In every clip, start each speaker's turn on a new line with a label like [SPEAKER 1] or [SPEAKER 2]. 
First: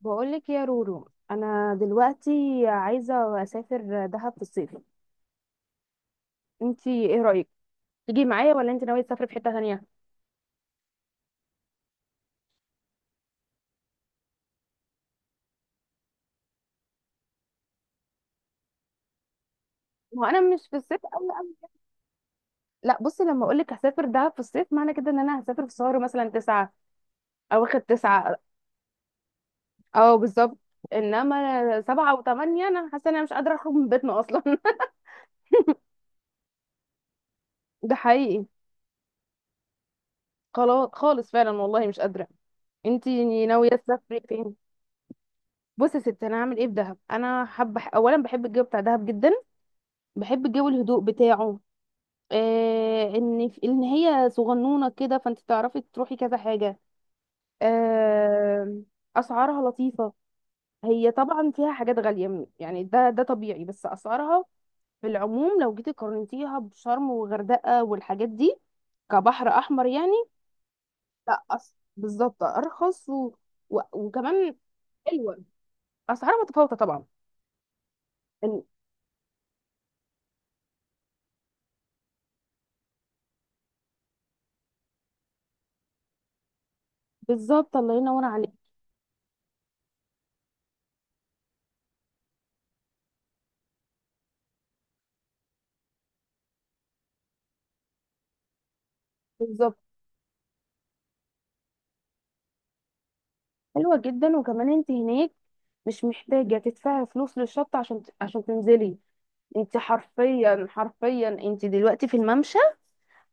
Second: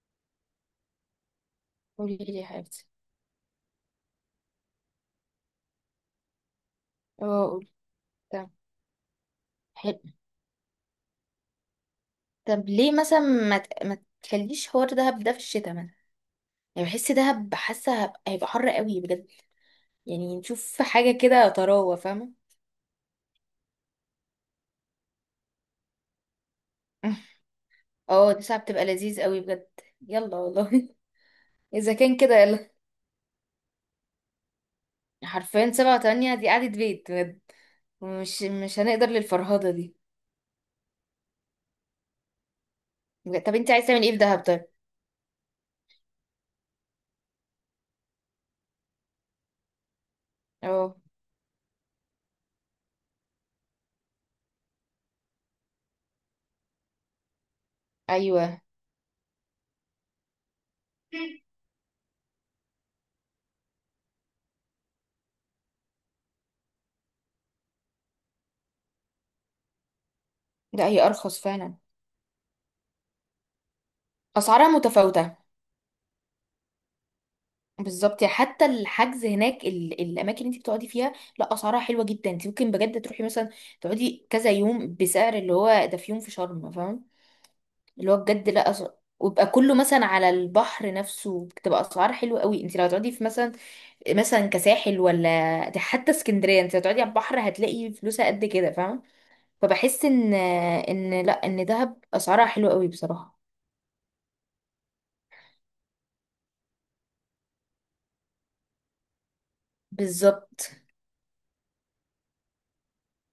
[SPEAKER 1] بقولك يا رورو، انا
[SPEAKER 2] قولي
[SPEAKER 1] دلوقتي
[SPEAKER 2] لي يا حبيبتي.
[SPEAKER 1] عايزه اسافر دهب في الصيف. انتي ايه
[SPEAKER 2] اه،
[SPEAKER 1] رايك،
[SPEAKER 2] قولي.
[SPEAKER 1] تيجي
[SPEAKER 2] طب
[SPEAKER 1] معايا ولا انت ناويه تسافري في حته تانية؟
[SPEAKER 2] حلو. طب ليه مثلا ما تخليش حوار دهب ده في الشتاء مثلا؟ يعني بحس دهب، هيبقى حر قوي بجد.
[SPEAKER 1] هو
[SPEAKER 2] يعني
[SPEAKER 1] انا مش في
[SPEAKER 2] نشوف
[SPEAKER 1] الصيف
[SPEAKER 2] حاجه
[SPEAKER 1] قوي
[SPEAKER 2] كده
[SPEAKER 1] قوي.
[SPEAKER 2] طراوه، فاهمه؟
[SPEAKER 1] لا بصي، لما اقولك هسافر دهب في الصيف معنى كده ان انا هسافر في شهر مثلا تسعة، او اخد
[SPEAKER 2] اه،
[SPEAKER 1] تسعة.
[SPEAKER 2] دي ساعه بتبقى لذيذ قوي بجد.
[SPEAKER 1] اه،
[SPEAKER 2] يلا
[SPEAKER 1] بالظبط.
[SPEAKER 2] والله
[SPEAKER 1] انما
[SPEAKER 2] اذا كان
[SPEAKER 1] سبعة
[SPEAKER 2] كده
[SPEAKER 1] وثمانية،
[SPEAKER 2] يلا،
[SPEAKER 1] انا حاسه ان انا مش قادره اخرج من بيتنا اصلا.
[SPEAKER 2] حرفيا سبعة وتمانية دي قعدة بيت بجد.
[SPEAKER 1] ده
[SPEAKER 2] مش
[SPEAKER 1] حقيقي.
[SPEAKER 2] مش هنقدر للفرهدة دي.
[SPEAKER 1] خلاص خالص فعلا والله، مش قادره.
[SPEAKER 2] بجد.
[SPEAKER 1] انتي
[SPEAKER 2] طب
[SPEAKER 1] ناويه
[SPEAKER 2] انت عايز تعمل ايه في
[SPEAKER 1] تسافري
[SPEAKER 2] دهب
[SPEAKER 1] فين؟
[SPEAKER 2] طيب؟
[SPEAKER 1] بصي يا ستي، انا هعمل ايه في دهب؟ انا حابه اولا بحب الجو بتاع دهب جدا. بحب جو
[SPEAKER 2] اه.
[SPEAKER 1] الهدوء بتاعه. آه، ان هي صغنونه كده، فانت تعرفي تروحي كذا حاجه.
[SPEAKER 2] ايوه.
[SPEAKER 1] آه. اسعارها لطيفه. هي طبعا فيها حاجات غاليه، يعني ده طبيعي، بس اسعارها في العموم لو جيتي قارنتيها بشرم وغردقه والحاجات دي، كبحر احمر يعني.
[SPEAKER 2] لا هي ارخص
[SPEAKER 1] لا،
[SPEAKER 2] فعلا.
[SPEAKER 1] بالظبط ارخص، وكمان
[SPEAKER 2] اسعارها متفاوتة.
[SPEAKER 1] حلوه. اسعارها متفاوتة طبعا.
[SPEAKER 2] بالظبط، يعني
[SPEAKER 1] إن-
[SPEAKER 2] حتى الحجز هناك الاماكن اللي انت بتقعدي فيها. لا اسعارها حلوه جدا، انت ممكن بجد تروحي مثلا تقعدي كذا يوم بسعر اللي هو ده في يوم في شرم، فاهم؟
[SPEAKER 1] بالظبط، الله
[SPEAKER 2] اللي هو
[SPEAKER 1] ينور
[SPEAKER 2] بجد
[SPEAKER 1] عليك.
[SPEAKER 2] لا أس... ويبقى كله مثلا على البحر نفسه، بتبقى اسعار حلوه قوي. انت لو هتقعدي في مثلا مثلا كساحل ولا، ده حتى اسكندريه انت لو هتقعدي على البحر هتلاقي فلوسها قد كده، فاهم؟
[SPEAKER 1] بالظبط.
[SPEAKER 2] فبحس ان ان لا ان دهب اسعارها حلوه قوي بصراحه.
[SPEAKER 1] حلوة جدا، وكمان انت هناك مش محتاجة تدفعي فلوس للشط عشان تنزلي. انت حرفيا
[SPEAKER 2] بالظبط،
[SPEAKER 1] حرفيا، انت دلوقتي في الممشى.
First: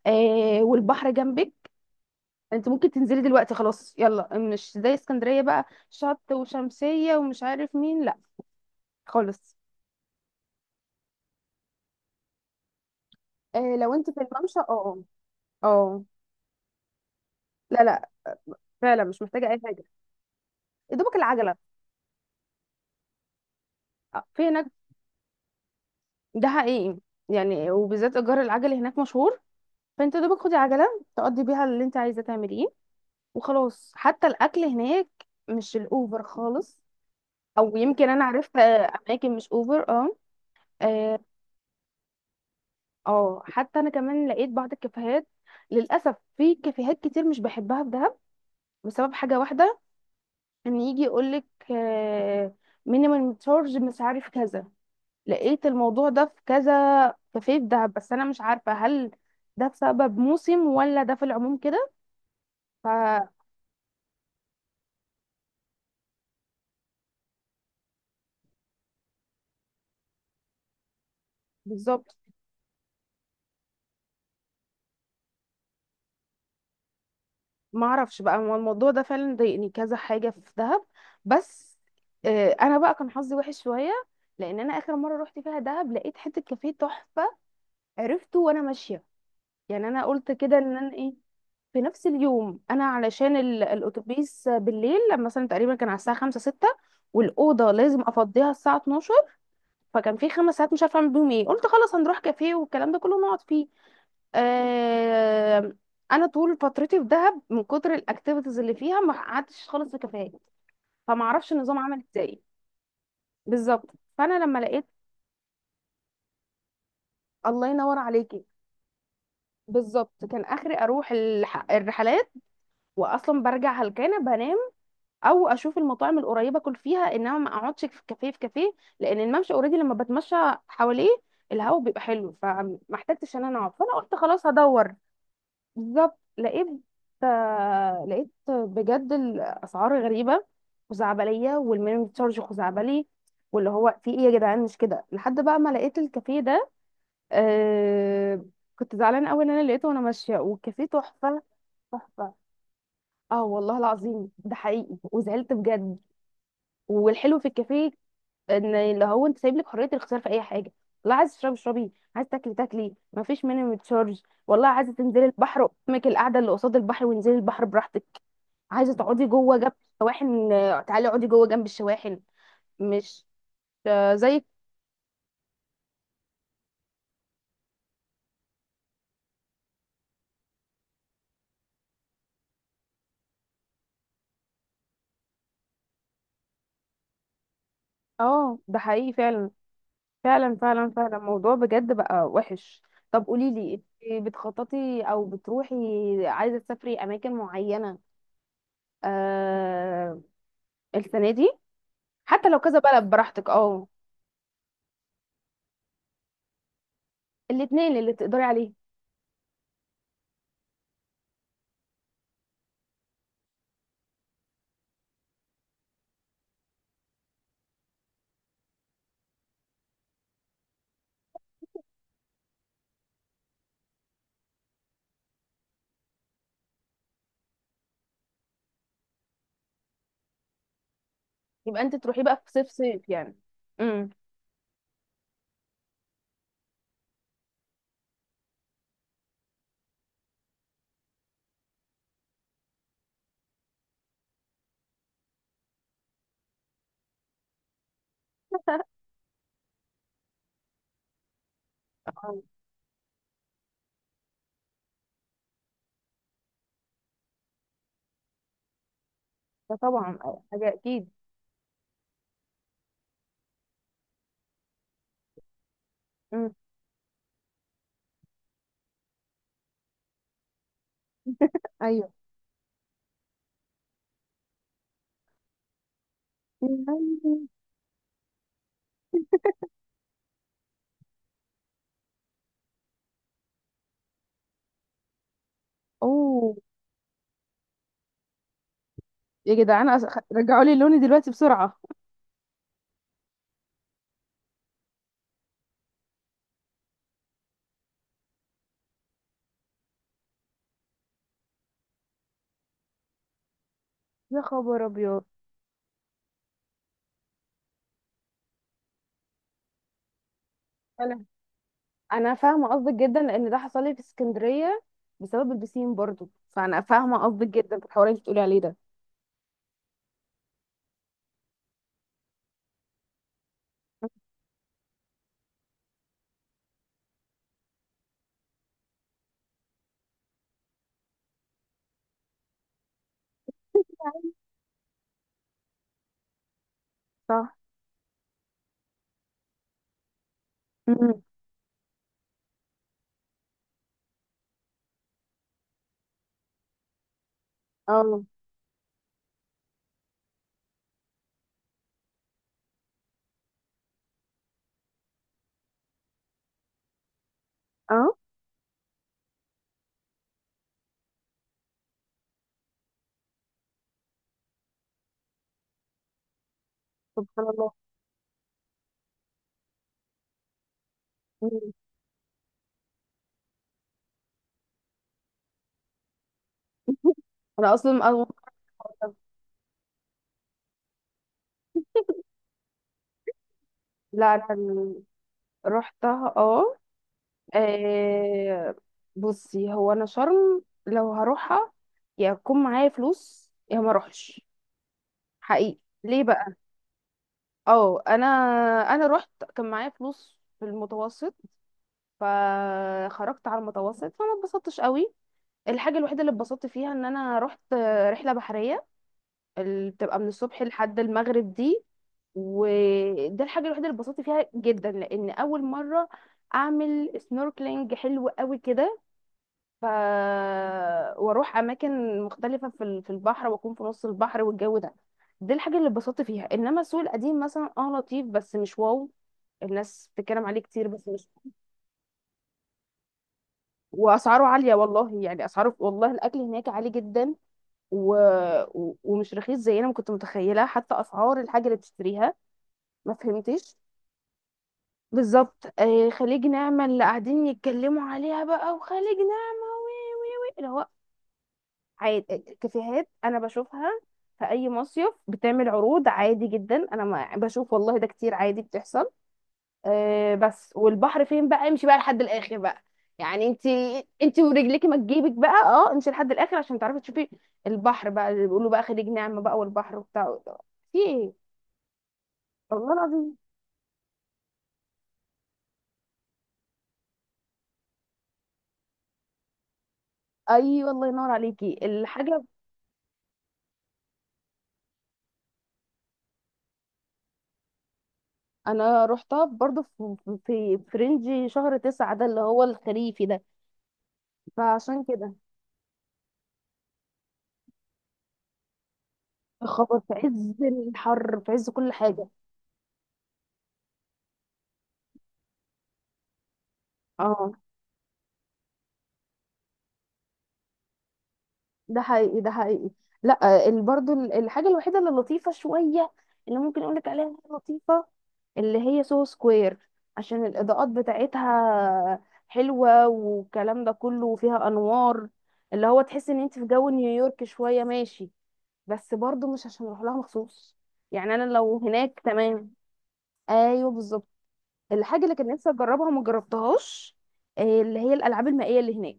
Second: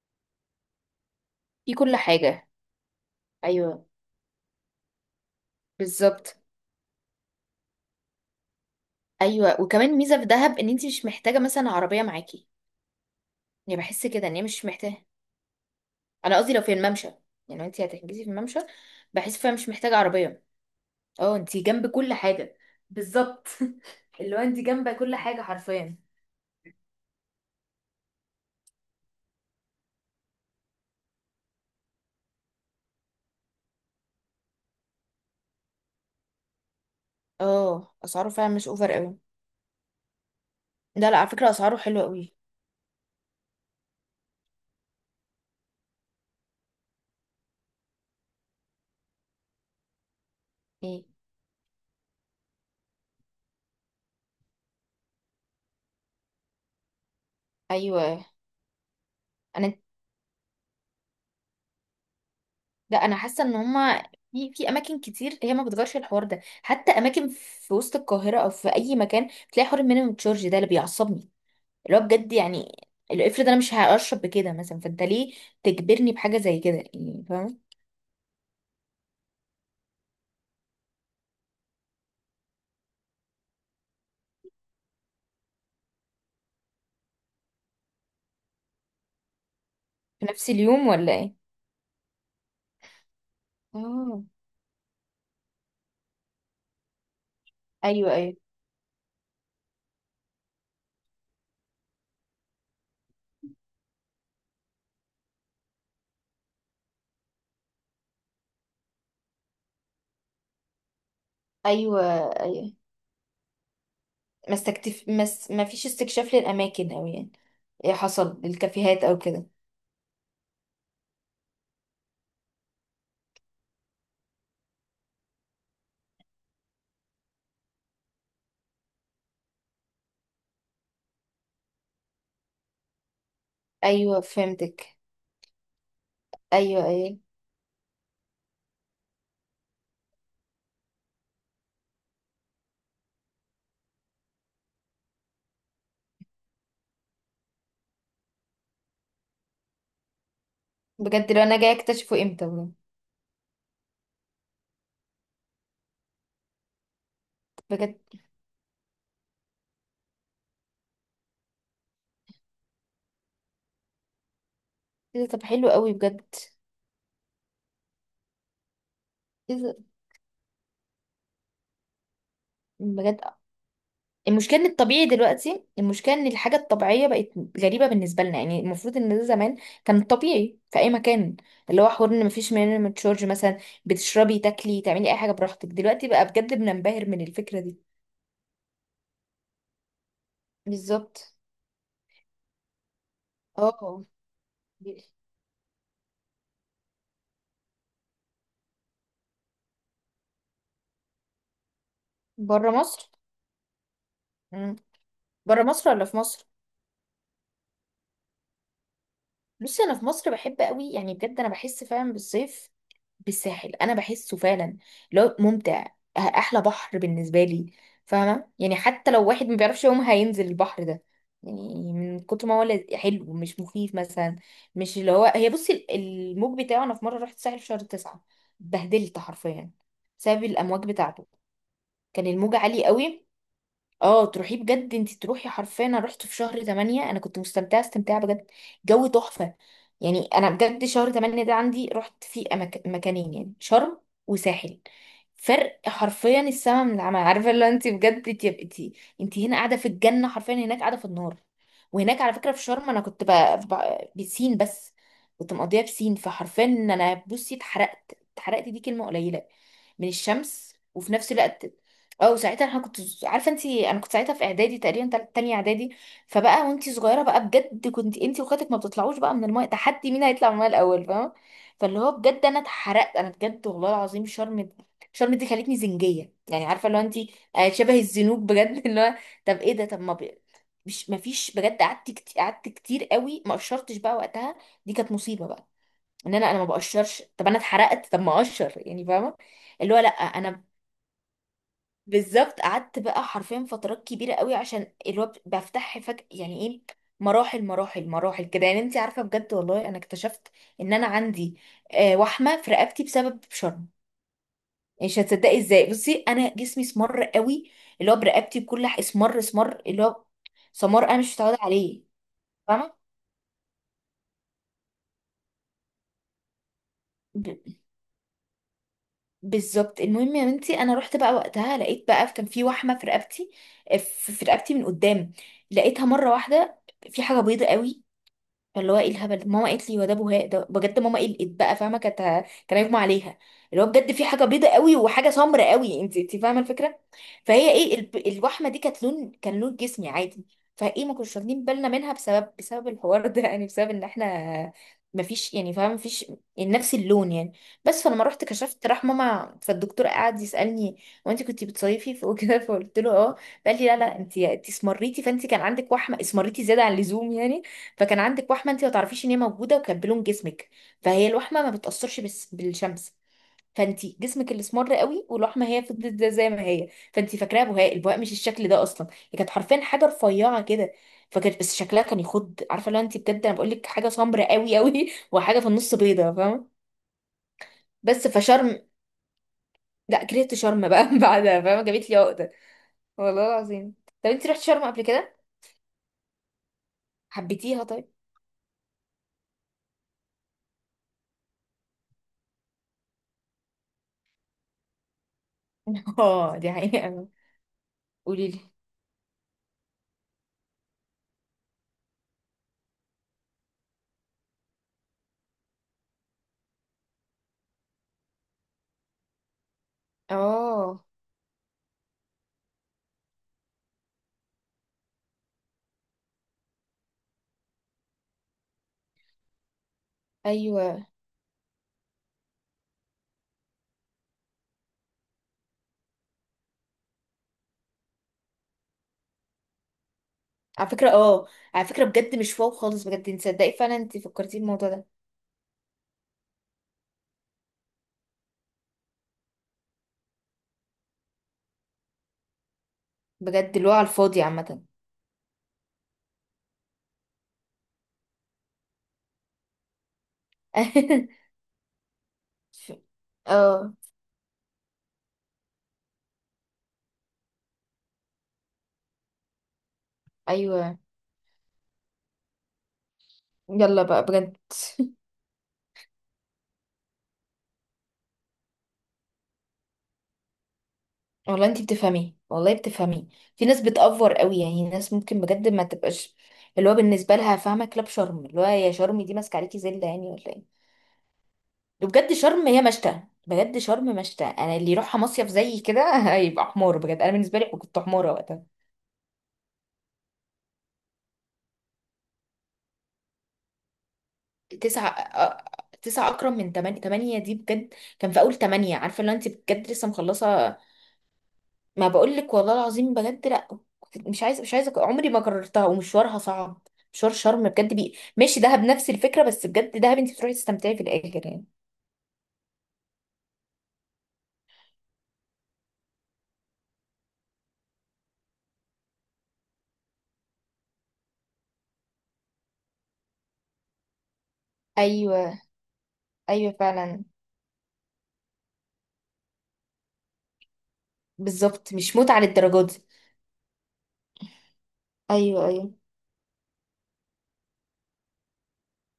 [SPEAKER 1] آه، والبحر جنبك.
[SPEAKER 2] في كل حاجه.
[SPEAKER 1] انت ممكن تنزلي دلوقتي
[SPEAKER 2] ايوه
[SPEAKER 1] خلاص، يلا، مش زي اسكندرية بقى. شط
[SPEAKER 2] بالظبط.
[SPEAKER 1] وشمسية ومش عارف مين، لا. خالص.
[SPEAKER 2] ايوه، وكمان ميزه في دهب ان انت مش محتاجه مثلا عربيه معاكي.
[SPEAKER 1] آه،
[SPEAKER 2] يعني
[SPEAKER 1] لو
[SPEAKER 2] بحس
[SPEAKER 1] انت في
[SPEAKER 2] كده ان هي
[SPEAKER 1] الممشى،
[SPEAKER 2] مش
[SPEAKER 1] اه
[SPEAKER 2] محتاجه.
[SPEAKER 1] اه. اه.
[SPEAKER 2] انا قصدي لو في الممشى، يعني لو انت
[SPEAKER 1] لا، لا.
[SPEAKER 2] هتحجزي في الممشى،
[SPEAKER 1] فعلا مش
[SPEAKER 2] بحس
[SPEAKER 1] محتاجة
[SPEAKER 2] فيها
[SPEAKER 1] اي
[SPEAKER 2] مش
[SPEAKER 1] حاجة.
[SPEAKER 2] محتاجه عربيه.
[SPEAKER 1] يا دوبك
[SPEAKER 2] اه
[SPEAKER 1] العجلة.
[SPEAKER 2] انت جنب كل حاجه. بالظبط.
[SPEAKER 1] آه،
[SPEAKER 2] اللي هو
[SPEAKER 1] في
[SPEAKER 2] انت
[SPEAKER 1] هناك.
[SPEAKER 2] جنب كل حاجه حرفيا.
[SPEAKER 1] ده حقيقي. يعني وبالذات ايجار العجل هناك مشهور. فانت يا دوبك خدي عجلة، تقضي بيها اللي انت عايزة تعمليه، وخلاص. حتى الاكل هناك مش الاوفر خالص. او
[SPEAKER 2] اه
[SPEAKER 1] يمكن انا
[SPEAKER 2] اسعاره
[SPEAKER 1] عرفت
[SPEAKER 2] فعلا مش اوفر قوي.
[SPEAKER 1] اماكن مش اوفر، اه.
[SPEAKER 2] لا لا،
[SPEAKER 1] اه.
[SPEAKER 2] على فكره اسعاره حلوه قوي.
[SPEAKER 1] آه. حتى انا كمان لقيت بعض الكافيهات. للاسف في كافيهات كتير مش بحبها في دهب، بسبب حاجه واحده. ان يجي
[SPEAKER 2] ايه؟
[SPEAKER 1] يقولك مينيمم تشارج مش عارف كذا. لقيت الموضوع ده في كذا كافيه في دهب، بس انا
[SPEAKER 2] ايوه.
[SPEAKER 1] مش عارفه هل ده
[SPEAKER 2] انا،
[SPEAKER 1] بسبب موسم ولا ده في العموم كده؟
[SPEAKER 2] لا انا
[SPEAKER 1] فبالظبط.
[SPEAKER 2] حاسه ان هما في اماكن كتير هي ما بتغيرش الحوار ده. حتى اماكن في وسط القاهره او في اي مكان بتلاقي حوار المينيمم تشارج ده، اللي بيعصبني، اللي هو بجد، يعني اللي افرض انا مش هشرب بكده مثلا، فانت ليه تجبرني بحاجه زي كده يعني، فاهم؟
[SPEAKER 1] ما اعرفش بقى، هو الموضوع ده فعلا ضايقني كذا حاجه في دهب. بس. آه، انا بقى كان حظي وحش شويه. لان انا اخر مره رحت فيها دهب لقيت حته كافيه تحفه. عرفته وانا ماشيه. يعني انا
[SPEAKER 2] في
[SPEAKER 1] قلت
[SPEAKER 2] نفس
[SPEAKER 1] كده ان
[SPEAKER 2] اليوم
[SPEAKER 1] انا
[SPEAKER 2] ولا
[SPEAKER 1] ايه،
[SPEAKER 2] ايه؟
[SPEAKER 1] في نفس اليوم، انا علشان
[SPEAKER 2] اه.
[SPEAKER 1] الاتوبيس بالليل لما مثلا تقريبا كان على الساعه 5 6، والاوضه لازم
[SPEAKER 2] ايوه ايوه
[SPEAKER 1] افضيها الساعه 12. فكان في 5 ساعات مش عارفه اعمل بيهم ايه، قلت خلاص هنروح كافيه والكلام ده كله نقعد فيه. آه، انا طول فترتي في دهب من كتر الاكتيفيتيز اللي فيها ما قعدتش خالص في كافيهات. فما اعرفش النظام
[SPEAKER 2] ايوه.
[SPEAKER 1] عمل ازاي.
[SPEAKER 2] ايوه
[SPEAKER 1] بالظبط. فانا
[SPEAKER 2] ما
[SPEAKER 1] لما لقيت
[SPEAKER 2] استكتف ما, س... ما فيش استكشاف للاماكن او يعني
[SPEAKER 1] الله
[SPEAKER 2] ايه
[SPEAKER 1] ينور
[SPEAKER 2] حصل
[SPEAKER 1] عليكي.
[SPEAKER 2] للكافيهات او كده.
[SPEAKER 1] بالظبط، كان اخري اروح الرحلات، واصلا برجع هلكانه بنام، او اشوف المطاعم القريبه اكل فيها، انما ما اقعدش في كافيه. لان الممشى اوريدي لما بتمشى حواليه الهواء بيبقى حلو، فما احتجتش ان انا اقعد، فانا قلت
[SPEAKER 2] ايوه
[SPEAKER 1] خلاص هدور.
[SPEAKER 2] فهمتك.
[SPEAKER 1] بالظبط، لقيت.
[SPEAKER 2] ايوه ايوه.
[SPEAKER 1] لقيت بجد الاسعار غريبه، خزعبليه، والمينيمم تشارج خزعبلي. واللي هو في ايه يا جدعان؟ مش كده لحد بقى ما لقيت الكافيه ده. آه. كنت زعلانه قوي ان انا لقيته وانا ماشيه والكافيه
[SPEAKER 2] بجد
[SPEAKER 1] تحفه.
[SPEAKER 2] لو انا جايه اكتشفه
[SPEAKER 1] تحفه.
[SPEAKER 2] امتى بجد.
[SPEAKER 1] اه، والله العظيم ده حقيقي، وزعلت بجد. والحلو في الكافيه
[SPEAKER 2] بجد.
[SPEAKER 1] ان اللي هو انت سايب لك حريه الاختيار في اي حاجه. والله عايز تشربي اشربي، عايز تاكلي تاكلي، ما فيش مينيمم تشارج. والله عايزه
[SPEAKER 2] إيه
[SPEAKER 1] تنزلي
[SPEAKER 2] ده؟ طب
[SPEAKER 1] البحر،
[SPEAKER 2] حلو قوي
[SPEAKER 1] قدامك
[SPEAKER 2] بجد.
[SPEAKER 1] القعده اللي قصاد البحر وانزلي البحر براحتك. عايزه تقعدي جوه
[SPEAKER 2] إيه
[SPEAKER 1] جنب
[SPEAKER 2] ده؟
[SPEAKER 1] الشواحن، تعالي اقعدي جوه جنب الشواحن.
[SPEAKER 2] بجد.
[SPEAKER 1] مش. آه، زي.
[SPEAKER 2] المشكلة ان الطبيعي دلوقتي، المشكلة ان الحاجة الطبيعية بقت غريبة بالنسبة لنا. يعني المفروض ان ده زمان كان طبيعي في اي مكان، اللي هو حوار ان مفيش مينيمم تشارج مثلا. بتشربي تاكلي تعملي اي حاجة براحتك. دلوقتي بقى بجد بننبهر من الفكرة دي.
[SPEAKER 1] اه، ده حقيقي. فعلا، فعلا، فعلا، فعلا،
[SPEAKER 2] بالظبط.
[SPEAKER 1] الموضوع بجد بقى وحش. طب قولي لي،
[SPEAKER 2] اه،
[SPEAKER 1] انت بتخططي او بتروحي عايزه تسافري اماكن معينه، آه، السنه دي؟ حتى لو
[SPEAKER 2] بره
[SPEAKER 1] كذا
[SPEAKER 2] مصر.
[SPEAKER 1] بلد براحتك، اه.
[SPEAKER 2] مم. بره مصر ولا في مصر.
[SPEAKER 1] الاثنين اللي تقدري عليه.
[SPEAKER 2] بصي انا في مصر بحب قوي، يعني بجد انا بحس فعلا بالصيف بالساحل، انا بحسه فعلا لو ممتع. احلى بحر بالنسبه لي، فاهمه؟ يعني حتى لو واحد ما بيعرفش يوم هينزل البحر ده، يعني من كتر ما هو حلو، مش مخيف مثلا. مش اللي هو هي، بصي الموج بتاعه، انا في مره رحت الساحل في شهر تسعة، بهدلت حرفيا بسبب الامواج بتاعته.
[SPEAKER 1] يبقى انت تروحي
[SPEAKER 2] كان
[SPEAKER 1] بقى في
[SPEAKER 2] الموج
[SPEAKER 1] صيف
[SPEAKER 2] عالي
[SPEAKER 1] صيف
[SPEAKER 2] قوي.
[SPEAKER 1] يعني. امم.
[SPEAKER 2] اه تروحي بجد، انت تروحي حرفيا، انا رحت في شهر 8، انا كنت مستمتعه استمتاع بجد. جو تحفه. يعني انا بجد شهر 8 ده عندي رحت فيه مكانين، يعني شرم وساحل. فرق حرفيا السما من العمى عارفه اللي هو انت بجد، انت انت هنا قاعده في الجنه، حرفيا هناك قاعده في النار. وهناك على
[SPEAKER 1] آه،
[SPEAKER 2] فكره في شرم انا كنت بسين بس، كنت مقضيها بسين، فحرفيا ان انا بصي اتحرقت. اتحرقت دي كلمه قليله
[SPEAKER 1] ده
[SPEAKER 2] من
[SPEAKER 1] طبعا. حاجه
[SPEAKER 2] الشمس.
[SPEAKER 1] اكيد.
[SPEAKER 2] وفي نفس الوقت اه، وساعتها انا كنت عارفه انت، انا كنت ساعتها في اعدادي تقريبا تانية اعدادي.
[SPEAKER 1] امم.
[SPEAKER 2] فبقى وانت صغيره بقى بجد، كنت انت واخواتك ما بتطلعوش بقى من المايه، تحدي مين هيطلع من المايه الاول، فاهمه؟ فاللي
[SPEAKER 1] ايوه.
[SPEAKER 2] هو بجد انا اتحرقت انا بجد والله العظيم. شرم، شرم دي خلتني زنجيه يعني، عارفه اللي هو انت،
[SPEAKER 1] يعني-
[SPEAKER 2] آه، شبه الزنوج بجد اللي هو، طب ايه ده، طب ما ب... مش ما فيش، بجد قعدت كتير قعدت كتير قوي، ما قشرتش بقى وقتها. دي كانت مصيبه بقى، ان انا
[SPEAKER 1] اوه.
[SPEAKER 2] انا ما بقشرش. طب انا اتحرقت، طب ما اقشر يعني، فاهمه؟
[SPEAKER 1] يا
[SPEAKER 2] اللي هو
[SPEAKER 1] جدعان،
[SPEAKER 2] لا،
[SPEAKER 1] رجعوا
[SPEAKER 2] انا
[SPEAKER 1] لي لوني دلوقتي بسرعه.
[SPEAKER 2] بالظبط قعدت بقى حرفيا فترات كبيره قوي عشان اللي هو بفتح فجأة، يعني ايه، مراحل مراحل مراحل كده، يعني انت عارفه بجد والله. انا اكتشفت ان انا عندي آه وحمه في رقبتي بسبب شرم.
[SPEAKER 1] يا خبر
[SPEAKER 2] مش
[SPEAKER 1] ابيض.
[SPEAKER 2] هتصدقي ازاي. بصي انا جسمي اسمر قوي، اللي هو برقبتي اسمر اسمر، اللي هو سمار انا
[SPEAKER 1] انا
[SPEAKER 2] مش متعوده عليه،
[SPEAKER 1] انا فاهمه قصدك
[SPEAKER 2] فاهمه؟
[SPEAKER 1] جدا لان ده حصل لي في اسكندريه، بسبب البسين برضو. فانا فاهمه قصدك
[SPEAKER 2] ب-
[SPEAKER 1] جدا في الحوار اللي انت بتقولي عليه ده.
[SPEAKER 2] بالظبط، المهم يا بنتي انا رحت بقى وقتها، لقيت بقى كان في وحمه في رقبتي، آه، في رقبتي من قدام، لقيتها مره واحده في حاجه بيضه قوي. فاللي هو ايه الهبل ده؟ ماما قالت لي هو ده بهاق. ده بجد ماما قلقت بقى، فاهمه، كانت كان هيغمى عليها. اللي هو بجد في حاجه بيضه قوي وحاجه سمرة قوي، انت فاهمه الفكره.
[SPEAKER 1] صح.
[SPEAKER 2] فهي ايه الوحمه دي كانت لون، كان لون جسمي عادي. فايه ما
[SPEAKER 1] امم.
[SPEAKER 2] كناش واخدين بالنا منها بسبب الحوار ده يعني بسبب ان احنا ما فيش، يعني فاهمه ما فيش يعني نفس اللون يعني. بس فلما
[SPEAKER 1] اه،
[SPEAKER 2] رحت كشفت راح ماما فالدكتور قعد يسالني هو انت كنت بتصيفي وكده فقلت له اه. قال لي لا لا، انت اسمريتي، فانت كان عندك وحمه، اسمريتي زياده عن اللزوم يعني،
[SPEAKER 1] اه.
[SPEAKER 2] فكان عندك وحمه انت ما تعرفيش ان هي موجوده وكانت بلون جسمك. فهي الوحمه ما بتاثرش بس بالشمس، فانت جسمك اللي اسمر قوي والوحمه هي فضلت زي ما هي، فانت
[SPEAKER 1] سبحان
[SPEAKER 2] فاكراها
[SPEAKER 1] الله.
[SPEAKER 2] بهاء، البهاء مش الشكل ده اصلا. هي كانت حرفيا حاجه رفيعه كده،
[SPEAKER 1] مم.
[SPEAKER 2] فكانت بس شكلها كان يخض، عارفه لو انت بجد انا بقول لك حاجه سمراء قوي قوي وحاجه في النص بيضه، فاهمه؟
[SPEAKER 1] انا اصلا
[SPEAKER 2] بس فشرم، لا كرهت شرم بقى بعدها، فاهمه، جابت لي عقده والله العظيم. طب
[SPEAKER 1] لا،
[SPEAKER 2] انت رحت شرم
[SPEAKER 1] انا
[SPEAKER 2] قبل كده؟
[SPEAKER 1] رحتها اه.
[SPEAKER 2] حبيتيها طيب؟
[SPEAKER 1] آه. بصي، هو انا شرم لو هروحها، يا يكون معايا فلوس يا ما اروحش. حقيقي. ليه بقى؟
[SPEAKER 2] اه دي حقيقه.
[SPEAKER 1] اه، انا
[SPEAKER 2] قولي لي.
[SPEAKER 1] انا رحت، كان معايا فلوس في المتوسط، فخرجت على المتوسط، فما اتبسطتش قوي. الحاجه الوحيده اللي اتبسطت فيها ان انا رحت رحله بحريه، اللي بتبقى من الصبح لحد
[SPEAKER 2] اه.
[SPEAKER 1] المغرب دي، وده الحاجه الوحيده اللي اتبسطت فيها جدا، لان اول مره اعمل سنوركلينج حلو قوي كده. ف
[SPEAKER 2] ايوه
[SPEAKER 1] واروح اماكن مختلفه في البحر، واكون في نص البحر والجو ده، دي الحاجه اللي اتبسطت فيها. انما السوق القديم مثلا اه لطيف بس مش واو. الناس بتتكلم عليه كتير،
[SPEAKER 2] على
[SPEAKER 1] بس
[SPEAKER 2] فكرة.
[SPEAKER 1] مش.
[SPEAKER 2] اه على فكرة بجد مش واو خالص بجد، انت صدقي فعلا انت
[SPEAKER 1] واسعاره
[SPEAKER 2] فكرتي
[SPEAKER 1] عاليه،
[SPEAKER 2] الموضوع ده.
[SPEAKER 1] والله يعني اسعاره، والله الاكل هناك عالي جدا، و... ومش رخيص زي انا ما كنت متخيله. حتى اسعار الحاجه اللي بتشتريها ما فهمتش.
[SPEAKER 2] بجد اللي هو على الفاضي عامة
[SPEAKER 1] بالظبط، آه، خليج نعمة اللي قاعدين يتكلموا عليها بقى، وخليج نعمة اللي هو عادي، كافيهات انا بشوفها
[SPEAKER 2] اه.
[SPEAKER 1] في اي مصيف بتعمل عروض عادي جدا، انا ما بشوف والله ده كتير، عادي بتحصل. أه بس،
[SPEAKER 2] ايوه
[SPEAKER 1] والبحر فين بقى؟ امشي بقى لحد الاخر بقى. يعني انت
[SPEAKER 2] يلا بقى
[SPEAKER 1] انت
[SPEAKER 2] بجد.
[SPEAKER 1] ورجلك ما تجيبك بقى، اه امشي لحد الاخر عشان تعرفي تشوفي البحر بقى اللي بيقولوا بقى خليج نعمة بقى والبحر وبتاع في ايه.
[SPEAKER 2] والله انت بتفهمي والله
[SPEAKER 1] والله
[SPEAKER 2] بتفهمي.
[SPEAKER 1] العظيم.
[SPEAKER 2] في ناس بتأفور قوي، يعني ناس ممكن بجد ما تبقاش، اللي هو بالنسبة لها فاهمة كلاب شرم، اللي هو يا شرم دي ماسكة عليكي زلة يعني ولا ايه؟
[SPEAKER 1] ايوه، الله ينور عليكي
[SPEAKER 2] وبجد
[SPEAKER 1] الحاجه.
[SPEAKER 2] شرم هي مشتى، بجد شرم مشتى، انا اللي يروحها مصيف زي كده هيبقى حمار، بجد انا بالنسبة لي كنت حمارة وقتها.
[SPEAKER 1] انا رحتها برضو في رينج شهر تسعة ده اللي هو الخريفي ده، فعشان
[SPEAKER 2] تسعة
[SPEAKER 1] كده.
[SPEAKER 2] آه، تسعة أكرم من تمانية. تمانية دي بجد كان في أول تمانية، عارفة اللي هو أنت بجد
[SPEAKER 1] خبر
[SPEAKER 2] لسه
[SPEAKER 1] في عز
[SPEAKER 2] مخلصة.
[SPEAKER 1] الحر، في عز كل
[SPEAKER 2] ما
[SPEAKER 1] حاجة.
[SPEAKER 2] بقولك والله العظيم بجد لأ، مش عايزة مش عايزة، عمري ما كررتها ومشوارها صعب، مشوار
[SPEAKER 1] اه،
[SPEAKER 2] شرم بجد. بي ماشي دهب نفس الفكرة، بس بجد دهب أنت بتروحي تستمتعي في الآخر يعني.
[SPEAKER 1] ده حقيقي، ده حقيقي. لا برضو الحاجة الوحيدة اللي لطيفة شوية، اللي ممكن اقولك عليها إنها لطيفة، اللي هي سو سكوير، عشان الإضاءات بتاعتها حلوة والكلام ده كله، وفيها أنوار،
[SPEAKER 2] ايوه.
[SPEAKER 1] اللي هو تحس ان انت في
[SPEAKER 2] ايوه
[SPEAKER 1] جو
[SPEAKER 2] فعلا.
[SPEAKER 1] نيويورك شوية ماشي. بس برضو مش عشان اروح لها مخصوص، يعني انا لو
[SPEAKER 2] بالظبط مش
[SPEAKER 1] هناك
[SPEAKER 2] متعة
[SPEAKER 1] تمام.
[SPEAKER 2] للدرجة دي.
[SPEAKER 1] ايوه، بالظبط. الحاجة اللي كان
[SPEAKER 2] ايوه
[SPEAKER 1] نفسي
[SPEAKER 2] ايوه.
[SPEAKER 1] اجربها وما جربتهاش، اللي هي الألعاب المائية اللي هناك.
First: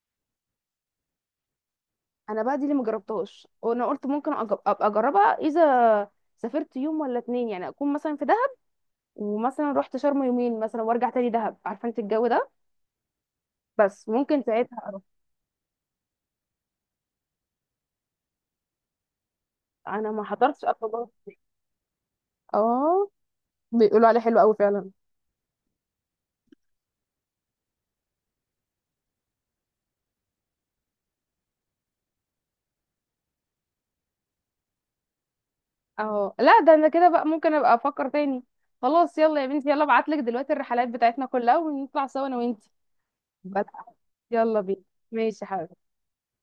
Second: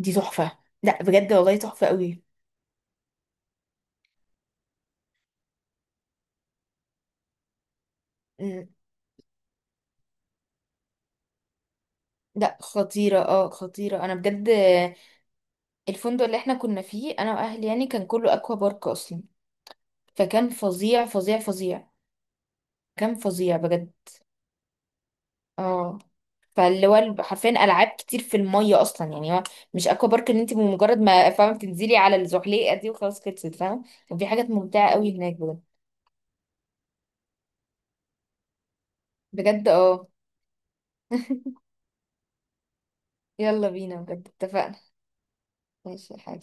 [SPEAKER 2] دي تحفة لأ بجد والله تحفة قوي.
[SPEAKER 1] انا بقى دي اللي مجربتهاش، وانا قلت ممكن ابقى اجربها، اذا سافرت يوم ولا اتنين، يعني اكون مثلا في دهب،
[SPEAKER 2] مم.
[SPEAKER 1] ومثلا رحت شرم يومين مثلا وارجع تاني دهب، عارفه انت الجو ده.
[SPEAKER 2] لأ خطيرة اه خطيرة
[SPEAKER 1] بس
[SPEAKER 2] أنا
[SPEAKER 1] ممكن
[SPEAKER 2] بجد.
[SPEAKER 1] ساعتها اروح.
[SPEAKER 2] الفندق اللي احنا كنا فيه انا واهلي يعني كان كله اكوا بارك اصلا،
[SPEAKER 1] انا ما
[SPEAKER 2] فكان
[SPEAKER 1] حضرتش
[SPEAKER 2] فظيع
[SPEAKER 1] اصلا.
[SPEAKER 2] فظيع فظيع.
[SPEAKER 1] اه،
[SPEAKER 2] كان فظيع بجد.
[SPEAKER 1] بيقولوا عليه حلو قوي فعلا.
[SPEAKER 2] اه فاللي هو حرفيا العاب كتير في الميه اصلا، يعني هو مش اكوا بارك ان انت بمجرد ما، فاهمه، بتنزلي على الزحليقه دي وخلاص خلصت، فاهمه؟ كان في حاجات ممتعه قوي هناك بجد.
[SPEAKER 1] اه، لا ده انا كده بقى ممكن ابقى افكر تاني. خلاص يلا يا
[SPEAKER 2] بجد
[SPEAKER 1] بنتي، يلا
[SPEAKER 2] اه.
[SPEAKER 1] ابعتلك دلوقتي الرحلات بتاعتنا كلها ونطلع سوا انا وانتي. بس
[SPEAKER 2] يلا بينا بجد
[SPEAKER 1] يلا
[SPEAKER 2] اتفقنا.
[SPEAKER 1] بينا. ماشي يا حبيبي.
[SPEAKER 2] ماشي يا حاج.